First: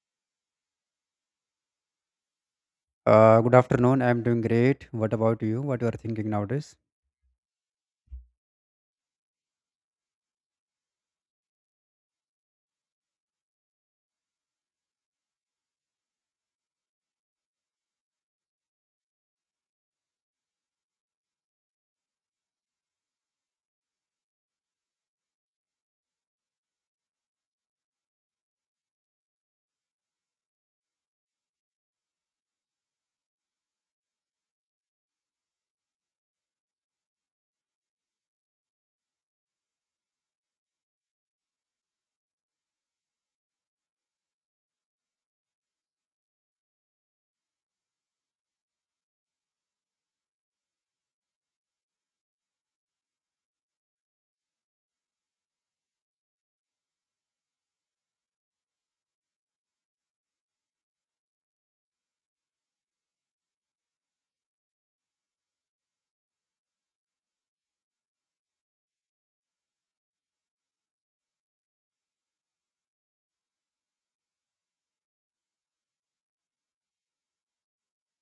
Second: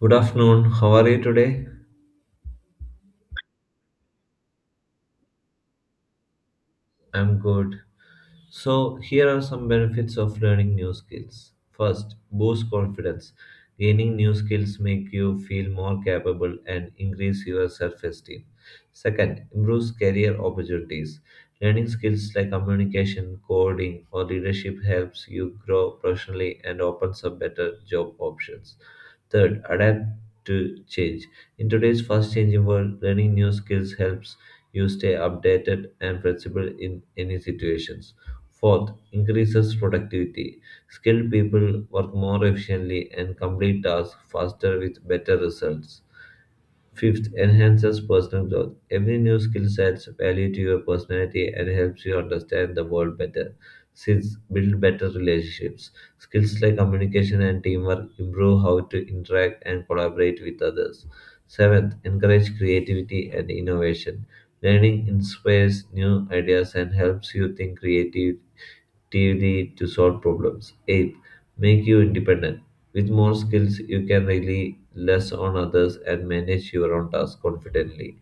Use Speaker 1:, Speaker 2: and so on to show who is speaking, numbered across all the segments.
Speaker 1: Good afternoon. How are you today?
Speaker 2: Good afternoon. I'm doing great. What about you? What you are thinking nowadays?
Speaker 1: I'm good. So, here are some benefits of learning new skills. First, boost confidence. Gaining new skills make you feel more capable and increase your self-esteem. Second, improves career opportunities. Learning skills like communication, coding, or leadership helps you grow professionally and opens up better job options. Third, adapt to change. In today's fast-changing world, learning new skills helps you stay updated and flexible in any situations. Fourth, increases productivity. Skilled people work more efficiently and complete tasks faster with better results. Fifth, enhances personal growth. Every new skill adds value to your personality and helps you understand the world better. Sixth, build better relationships. Skills like communication and teamwork improve how to interact and collaborate with others. Seventh, encourage creativity and innovation. Learning inspires new ideas and helps you think creative creativity to solve problems. 8. Make you independent. With more skills, you can rely less on others and manage your own tasks confidently.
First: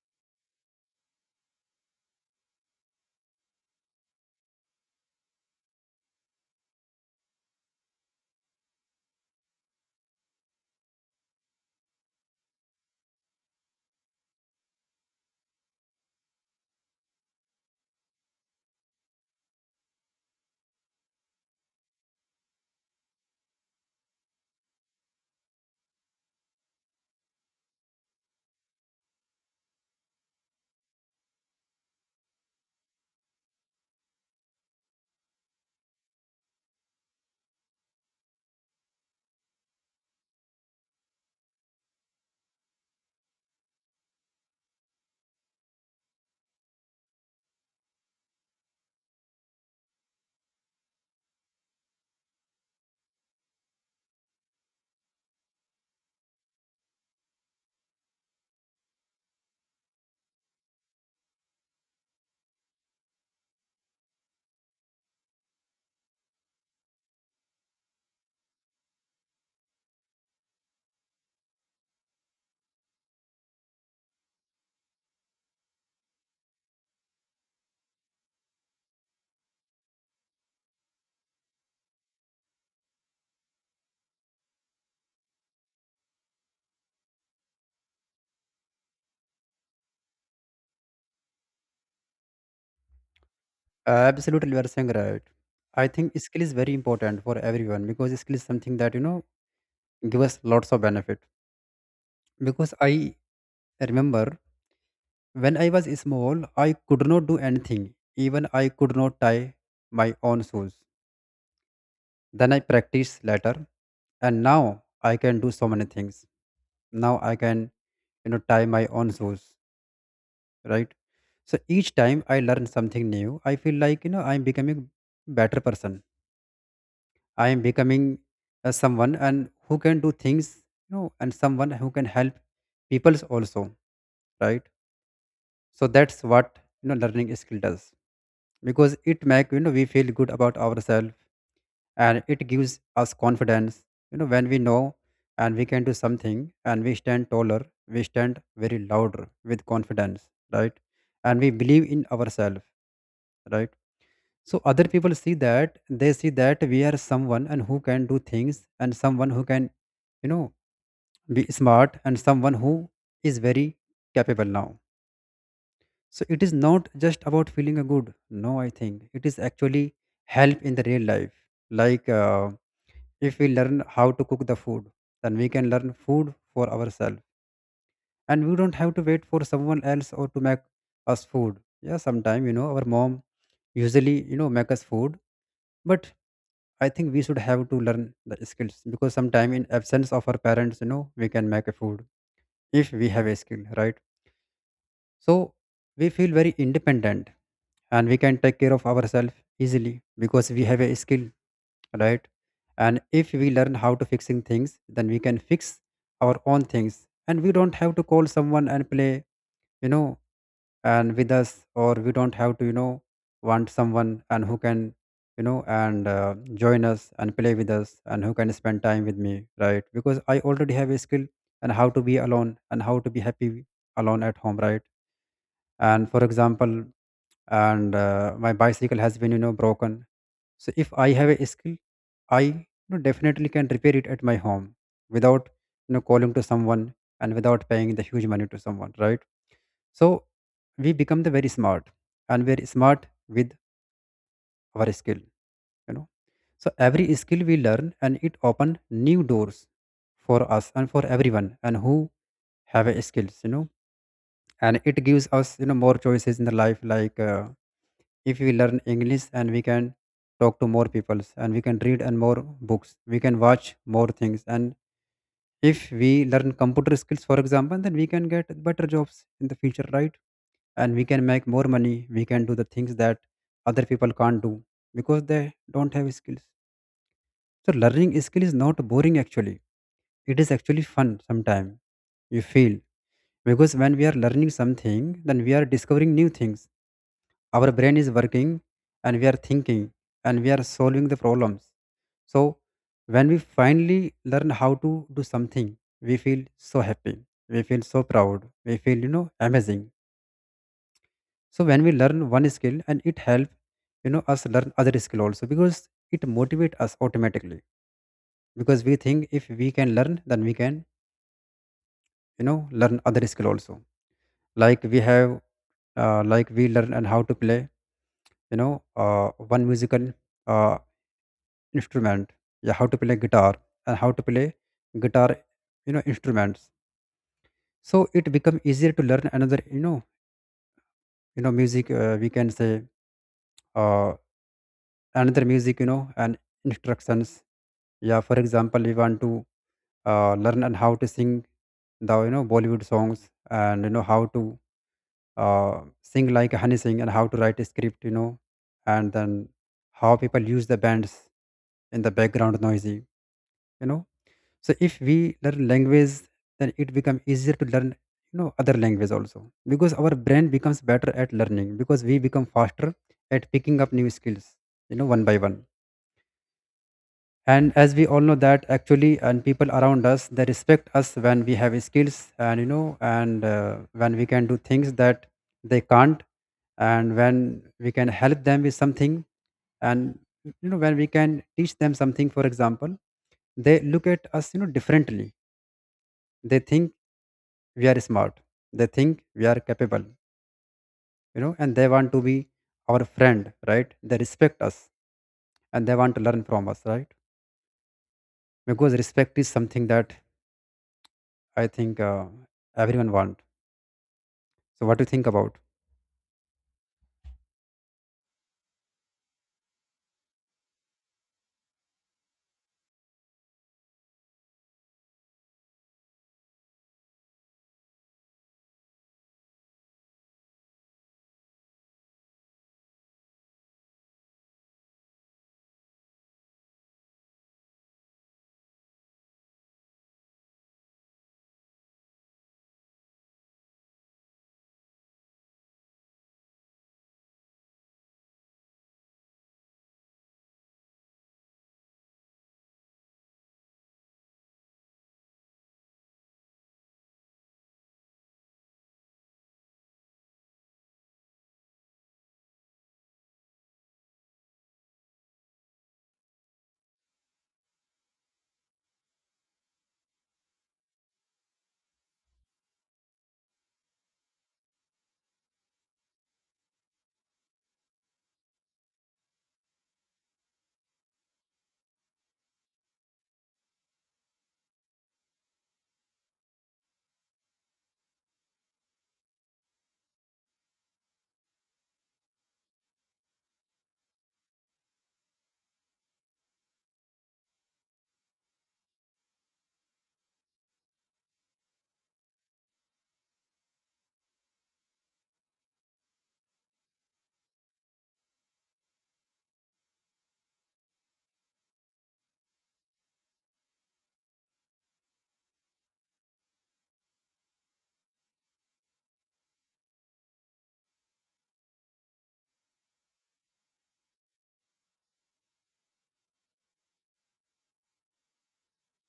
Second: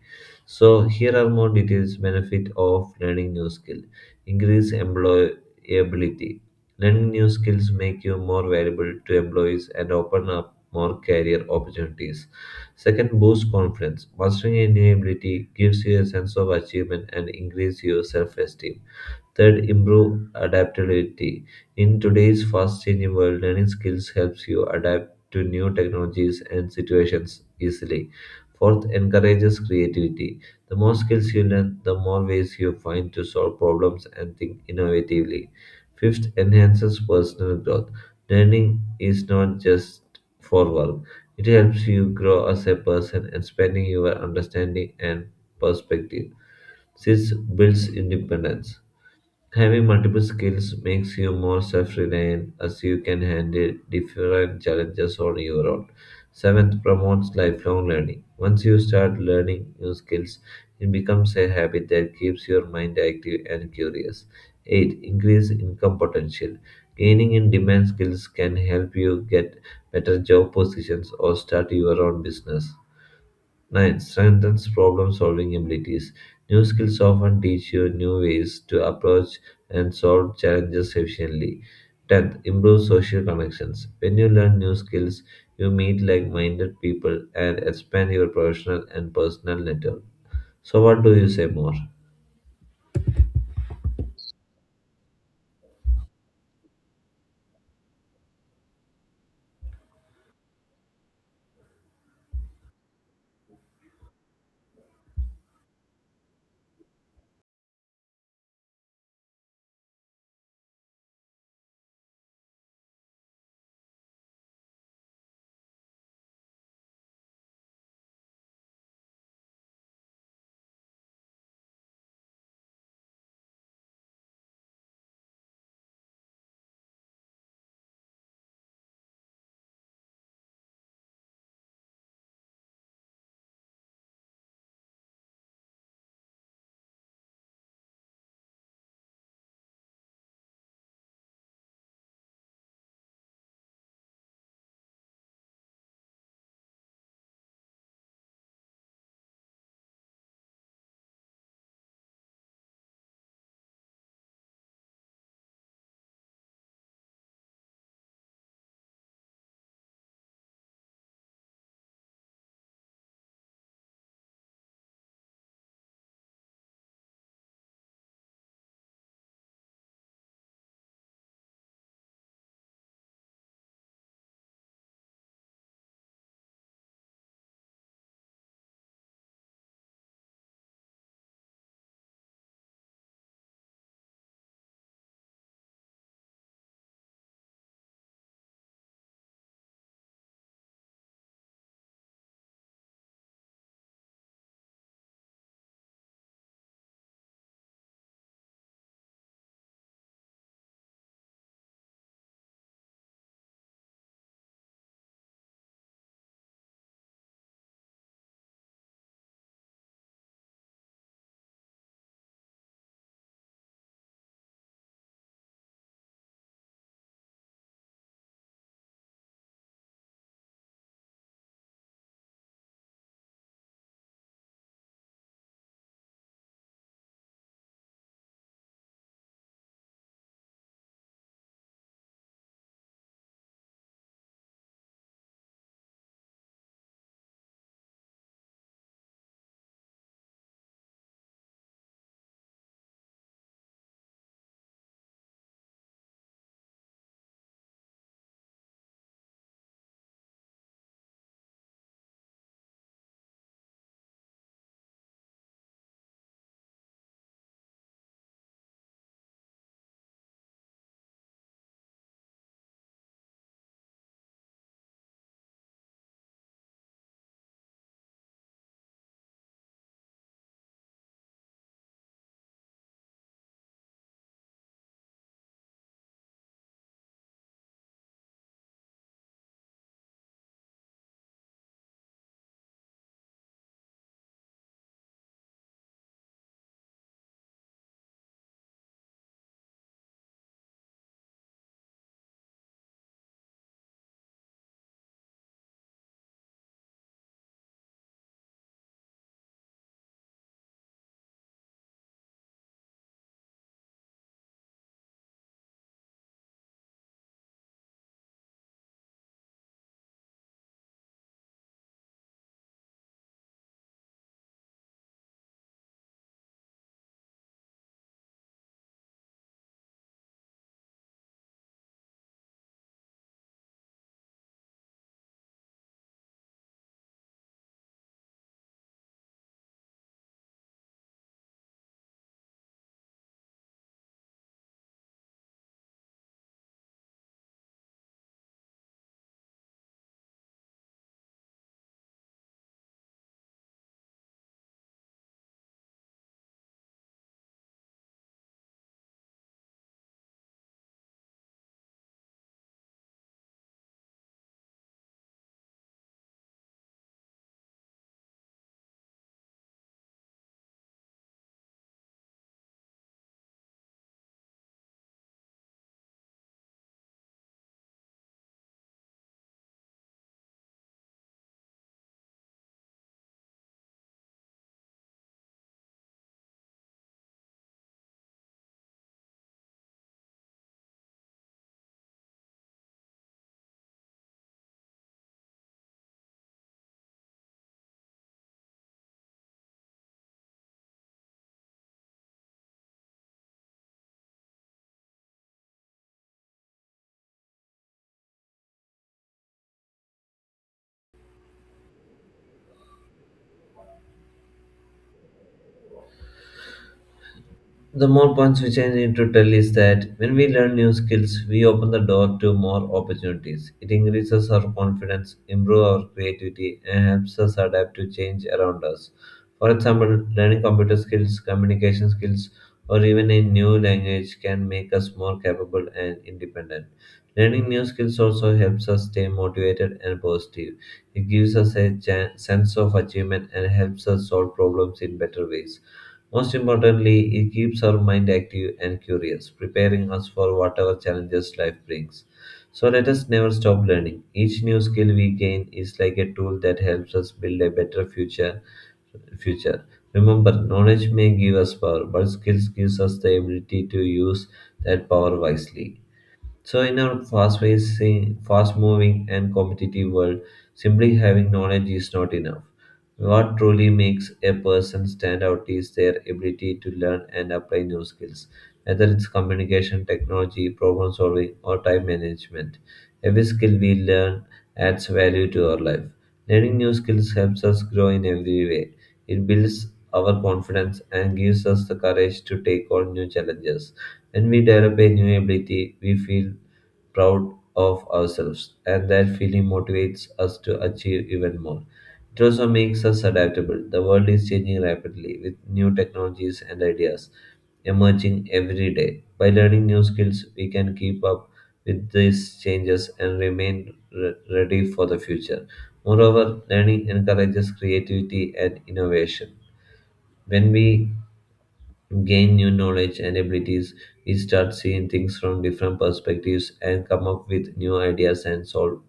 Speaker 1: So, here are more details benefit of learning new skill. Increase employability. Learning new skills make you more valuable to employees and open up more career opportunities. Second, boost confidence. Mastering a new ability gives you a sense of achievement and increase your self-esteem. Third, improve adaptability. In today's fast changing world, learning skills helps you adapt to new technologies and situations easily. Fourth, encourages creativity. The more skills you learn, the more ways you find to solve problems and think innovatively. Fifth, enhances personal growth. Learning is not just for work. It helps you grow as a person, expanding your understanding and perspective. Sixth, builds independence. Having multiple skills makes you more self reliant as you can handle different challenges on your own. Seventh, promotes lifelong learning. Once you start learning new skills, it becomes a habit that keeps your mind active and curious. Eight, increase income potential. Gaining in demand skills can help you get better job positions or start your own business. 9. Strengthens problem solving abilities. New skills often teach you new ways to approach and solve challenges efficiently. 10. Improves social connections. When you learn new skills, you meet like minded people and expand your professional and personal network. So, what do you say more?
Speaker 2: Absolutely, you are saying right. I think skill is very important for everyone, because skill is something that give us lots of benefit. Because I remember when I was small, I could not do anything. Even I could not tie my own shoes. Then I practiced later, and now I can do so many things. Now I can tie my own shoes. Right. So each time I learn something new, I feel like I'm becoming better person. I am becoming someone and who can do things, and someone who can help peoples also, right. So that's what learning skill does, because it make we feel good about ourselves, and it gives us confidence when we know and we can do something and we stand taller. We stand very louder with confidence, right. And we believe in ourselves, right. So other people see that, they see that we are someone and who can do things, and someone who can you know be smart, and someone who is very capable now. So it is not just about feeling a good. No, I think it is actually help in the real life. Like, if we learn how to cook the food, then we can learn food for ourselves, and we don't have to wait for someone else or to make us food. Yeah, sometime our mom usually make us food. But I think we should have to learn the skills, because sometime in absence of our parents, we can make a food if we have a skill, right? So we feel very independent, and we can take care of ourselves easily because we have a skill, right? And if we learn how to fixing things, then we can fix our own things, and we don't have to call someone and play, you know, and with us, or we don't have to want someone and who can you know and join us and play with us and who can spend time with me, right, because I already have a skill and how to be alone and how to be happy alone at home, right. And for example, and my bicycle has been broken. So if I have a skill, I definitely can repair it at my home, without calling to someone, and without paying the huge money to someone, right. So we become the very smart, and we're smart with our skill, you know. So every skill we learn, and it open new doors for us and for everyone and who have a skills. And it gives us, more choices in the life. Like, if we learn English, and we can talk to more peoples, and we can read and more books, we can watch more things. And if we learn computer skills, for example, then we can get better jobs in the future, right? And we can make more money, we can do the things that other people can't do because they don't have skills. So learning skill is not boring actually, it is actually fun sometimes, you feel, because when we are learning something, then we are discovering new things, our brain is working, and we are thinking, and we are solving the problems. So when we finally learn how to do something, we feel so happy, we feel so proud, we feel amazing. So when we learn one skill, and it help us learn other skill also, because it motivate us automatically, because we think if we can learn, then we can learn other skill also. like we have like we learn and how to play you know uh, one musical uh, instrument. Yeah, how to play guitar, and how to play guitar instruments. So it become easier to learn another music, we can say, uh, another music and instructions. Yeah, for example, we want to learn and how to sing the Bollywood songs, and how to uh, sing like Honey Sing, and how to write a script. And then how people use the bands in the background noisy you know so if we learn language, then it become easier to learn other language also, because our brain becomes better at learning, because we become faster at picking up new skills, one by one. And as we all know that actually, and people around us, they respect us when we have skills, and you know and when we can do things that they can't, and when we can help them with something, and when we can teach them something, for example, they look at us differently. They think we are smart, they think we are capable, and they want to be our friend, right. They respect us, and they want to learn from us, right. Because respect is something that I think everyone want. So what do you think about?
Speaker 1: The more points which I need to tell is that when we learn new skills, we open the door to more opportunities. It increases our confidence, improves our creativity, and helps us adapt to change around us. For example, learning computer skills, communication skills, or even a new language can make us more capable and independent. Learning new skills also helps us stay motivated and positive. It gives us a sense of achievement and helps us solve problems in better ways. Most importantly, it keeps our mind active and curious, preparing us for whatever challenges life brings. So let us never stop learning. Each new skill we gain is like a tool that helps us build a better future. Remember, knowledge may give us power, but skills gives us the ability to use that power wisely. So, in our fast-facing, fast-moving, and competitive world, simply having knowledge is not enough. What truly makes a person stand out is their ability to learn and apply new skills, whether it's communication, technology, problem solving, or time management. Every skill we learn adds value to our life. Learning new skills helps us grow in every way. It builds our confidence and gives us the courage to take on new challenges. When we develop a new ability, we feel proud of ourselves, and that feeling motivates us to achieve even more. It also makes us adaptable. The world is changing rapidly with new technologies and ideas emerging every day. By learning new skills, we can keep up with these changes and remain ready for the future. Moreover, learning encourages creativity and innovation. When we gain new knowledge and abilities. We start seeing things from different perspectives and come up with new ideas and solve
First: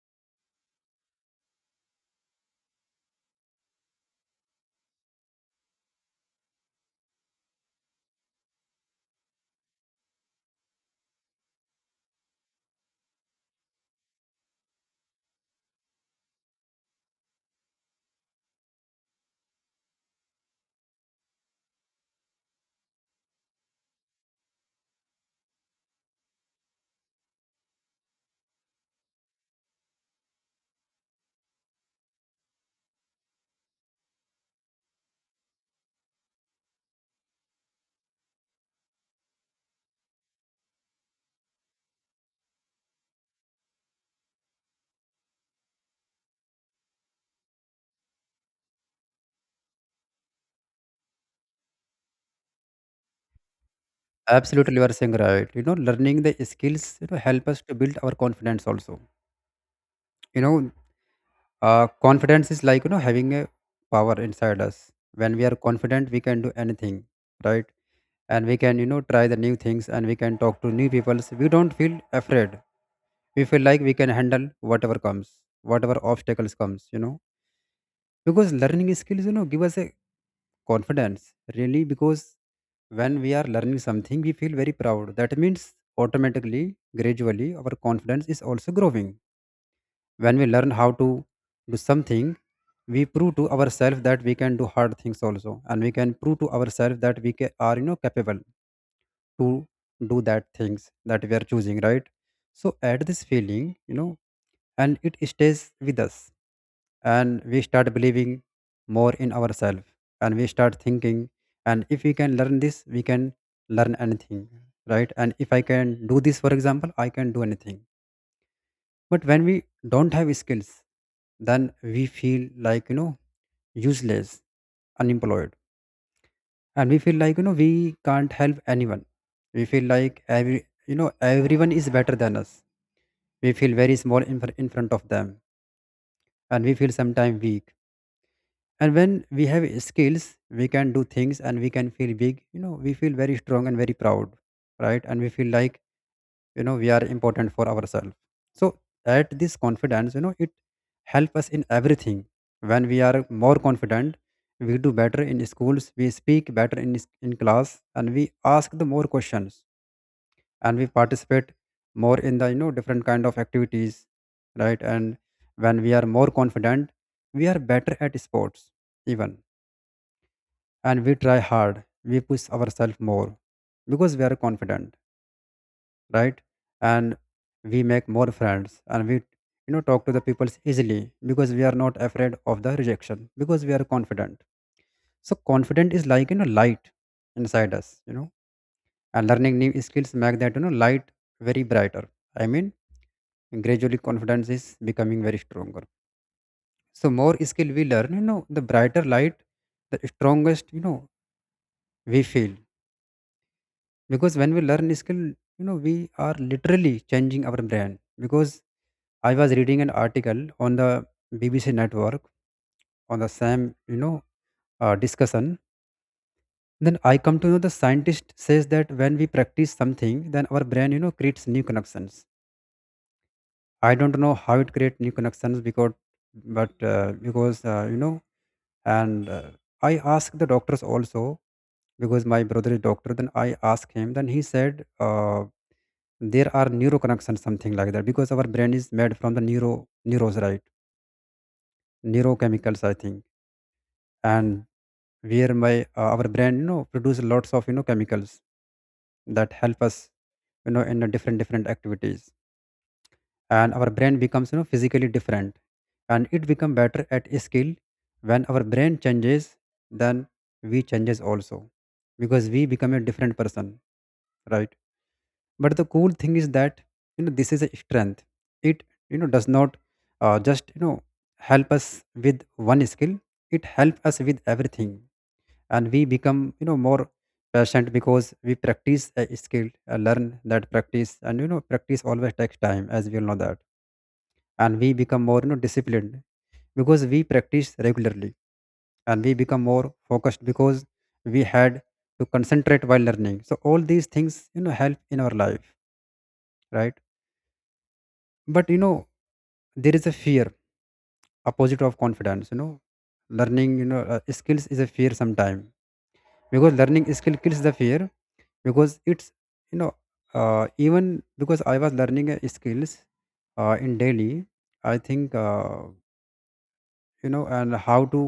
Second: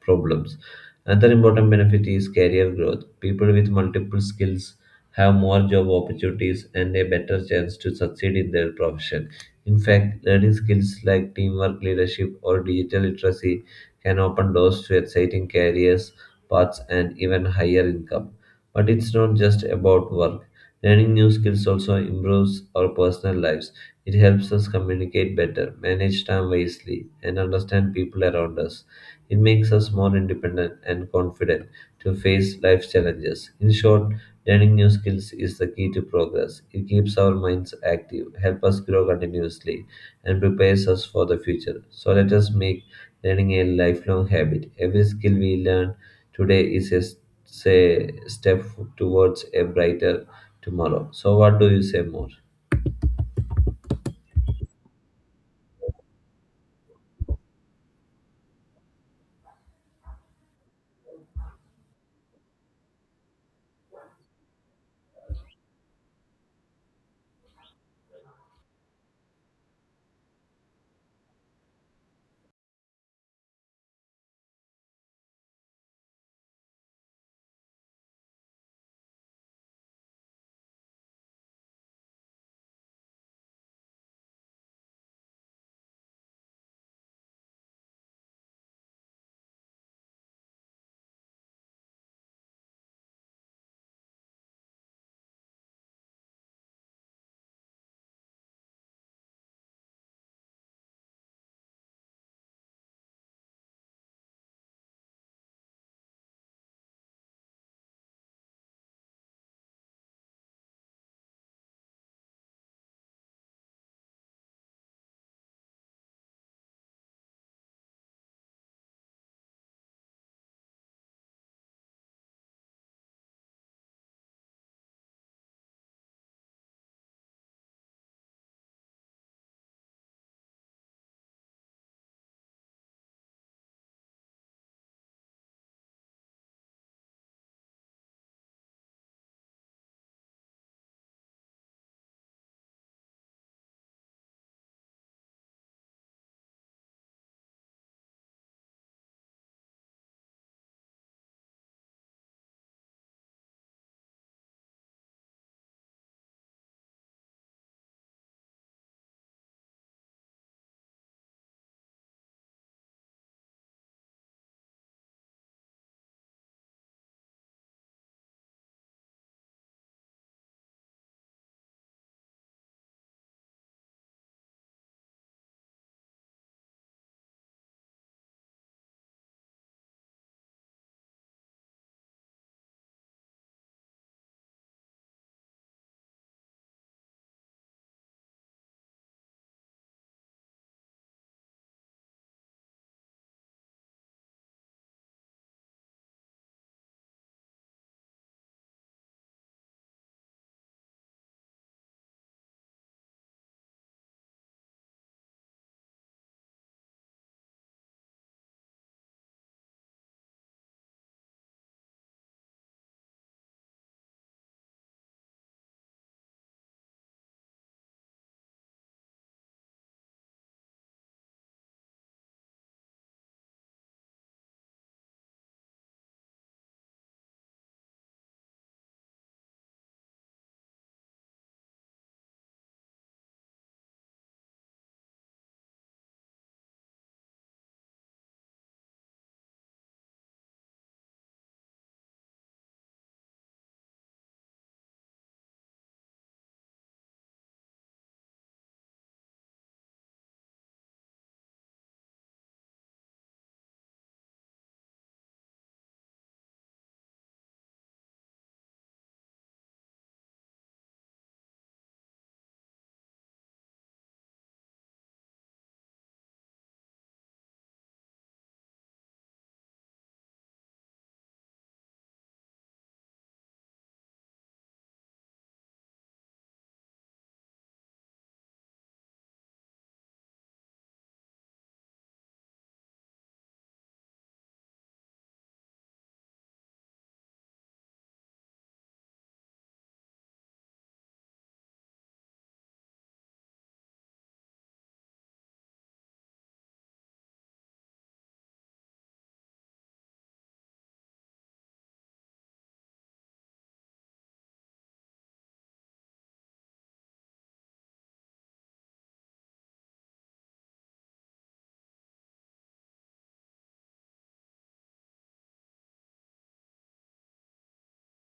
Speaker 1: problems. Another important benefit is career growth. People with multiple skills have more job opportunities and a better chance to succeed in their profession. In fact, learning skills like teamwork, leadership, or digital literacy can open doors to exciting careers, paths, and even higher income. But it's not just about work. Learning new skills also improves our personal lives. It helps us communicate better, manage time wisely, and understand people around us. It makes us more independent and confident to face life's challenges. In short, learning new skills is the key to progress. It keeps our minds active, helps us grow continuously, and prepares us for the future. So let us make learning a lifelong habit. Every skill we learn today is a step towards a brighter tomorrow. So what do you say more?
Speaker 2: Absolutely, you are saying right. You know, learning the skills help us to build our confidence also. You know, confidence is like having a power inside us. When we are confident, we can do anything, right? And we can try the new things, and we can talk to new people. So, we don't feel afraid. We feel like we can handle whatever comes, whatever obstacles comes. Because learning skills give us a confidence really, because when we are learning something, we feel very proud, that means automatically, gradually our confidence is also growing. When we learn how to do something, we prove to ourselves that we can do hard things also, and we can prove to ourselves that are capable to do that things that we are choosing, right? So add this feeling, and it stays with us, and we start believing more in ourselves, and we start thinking, and if we can learn this, we can learn anything, right? And if I can do this, for example, I can do anything. But when we don't have skills, then we feel like, useless, unemployed. And we feel like, we can't help anyone. We feel like everyone is better than us. We feel very small in front of them. And we feel sometimes weak. And when we have skills, we can do things and we can feel big. You know, we feel very strong and very proud, right? And we feel like we are important for ourselves. So at this confidence, it help us in everything. When we are more confident, we do better in schools, we speak better in class, and we ask the more questions, and we participate more in the different kind of activities, right. And when we are more confident, we are better at sports even, and we try hard, we push ourselves more because we are confident, right. And we make more friends, and we talk to the people easily, because we are not afraid of the rejection because we are confident. So confident is like light inside us. And learning new skills make that light very brighter. I mean, gradually confidence is becoming very stronger. So more skill we learn, the brighter light, the strongest we feel. Because when we learn skill, we are literally changing our brain. Because I was reading an article on the BBC network on the same, discussion. Then I come to know the scientist says that when we practice something, then our brain, creates new connections. I don't know how it creates new connections because, but because you know, and I asked the doctors also, because my brother is doctor. Then I asked him. Then he said there are neuro connections, something like that, because our brain is made from the neuros, right? Neurochemicals, I think. And where my our brain produce lots of chemicals that help us in a different different activities. And our brain becomes physically different, and it become better at a skill. When our brain changes, then we changes also, because we become a different person, right. But the cool thing is that this is a strength. It does not just help us with one skill, it helps us with everything. And we become more patient, because we practice a skill, learn that practice, and practice always takes time, as we all know that. And we become more disciplined, because we practice regularly. And we become more focused because we had to concentrate while learning, so all these things help in our life, right. But there is a fear, opposite of confidence. Learning skills is a fear sometime, because learning skill kills the fear, because it's you know even because I was learning skills in daily, I think, and how to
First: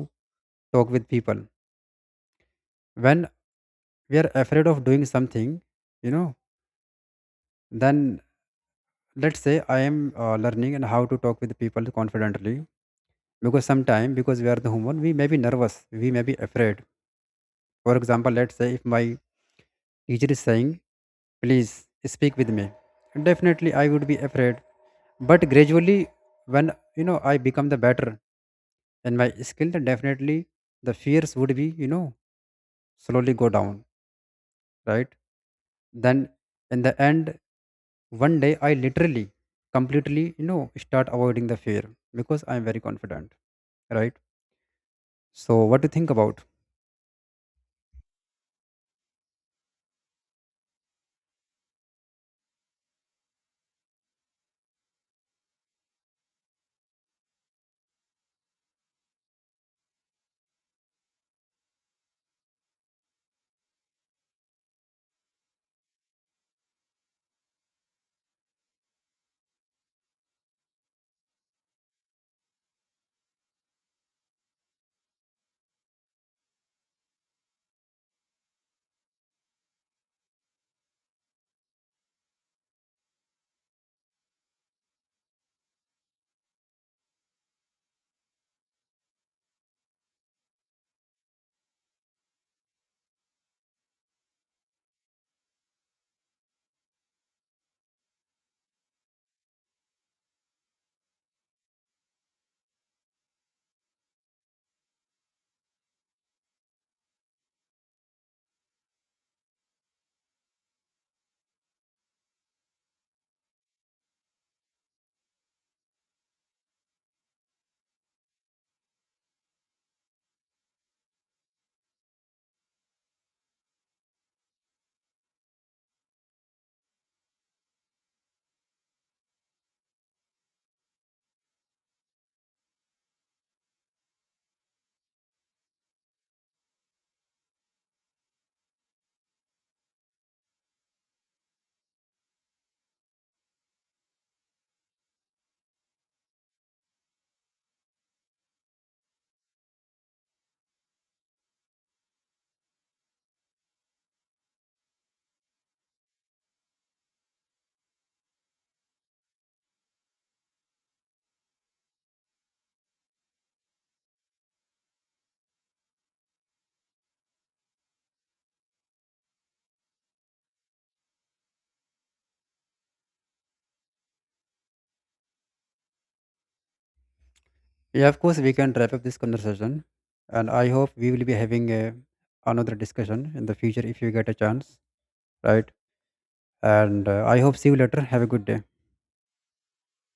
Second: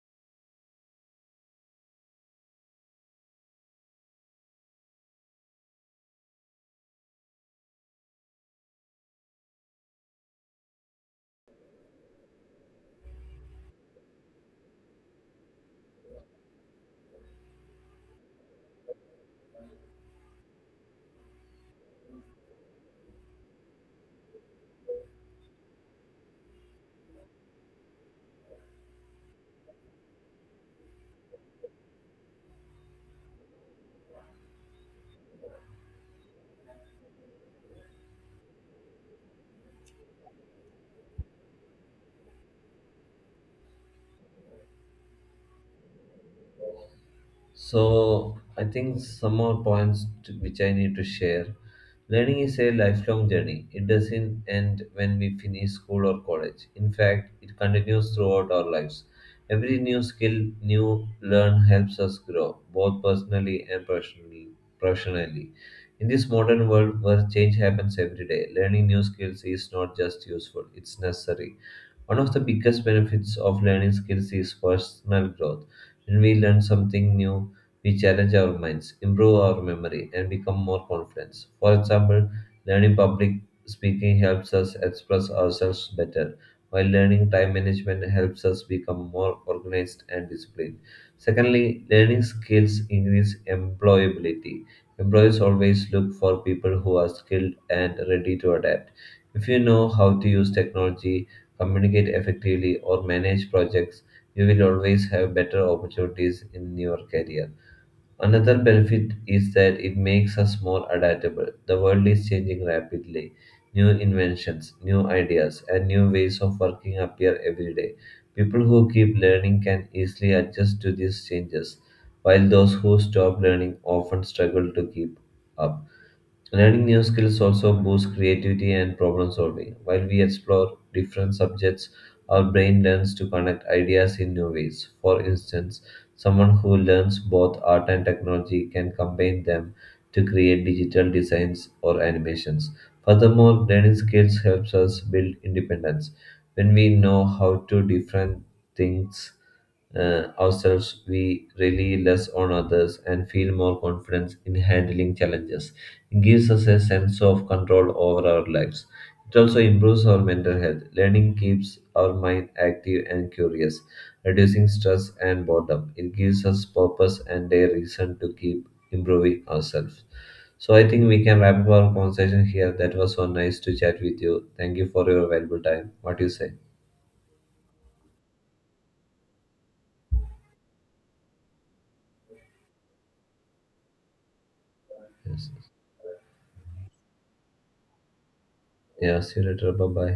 Speaker 2: talk with people. When we are afraid of doing something, you know then let's say I am learning and how to talk with people confidently, because sometimes, because we are the human, we may be nervous, we may be afraid. For example, let's say if my teacher is saying, please speak with me, definitely I would be afraid. But gradually, when I become the better in my skill, then definitely the fears would be slowly go down, right. Then in the end, one day I literally completely start avoiding the fear, because I'm very confident, right. So what do you think about?
Speaker 1: So I think some more points to, which I need to share. Learning is a lifelong journey. It doesn't end when we finish school or college. In fact, it continues throughout our lives. Every new skill, new learn helps us grow, both personally and personally, professionally. In this modern world where change happens every day, learning new skills is not just useful, it's necessary. One of the biggest benefits of learning skills is personal growth. When we learn something new, we challenge our minds, improve our memory, and become more confident. For example, learning public speaking helps us express ourselves better, while learning time management helps us become more organized and disciplined. Secondly, learning skills increase employability. Employers always look for people who are skilled and ready to adapt. If you know how to use technology, communicate effectively, or manage projects, you will always have better opportunities in your career. Another benefit is that it makes us more adaptable. The world is changing rapidly. New inventions, new ideas, and new ways of working appear every day. People who keep learning can easily adjust to these changes, while those who stop learning often struggle to keep up. Learning new skills also boosts creativity and problem solving. While we explore different subjects, our brain learns to connect ideas in new ways. For instance, someone who learns both art and technology can combine them to create digital designs or animations. Furthermore, learning skills helps us build independence. When we know how to different things ourselves, we rely less on others and feel more confident in handling challenges. It gives us a sense of control over our lives. It also improves our mental health. Learning keeps our mind active and curious, reducing stress and boredom. It gives us purpose and a reason to keep improving ourselves. So I think we can wrap up our conversation here. That was so nice to chat with you. Thank you for your valuable time. What do you say?
Speaker 2: Yeah, of course we can wrap up this conversation, and I hope we will be having another discussion in the future if you get a chance, right. And I hope, see you later, have a good day.
Speaker 1: Yeah, see you later. Bye bye.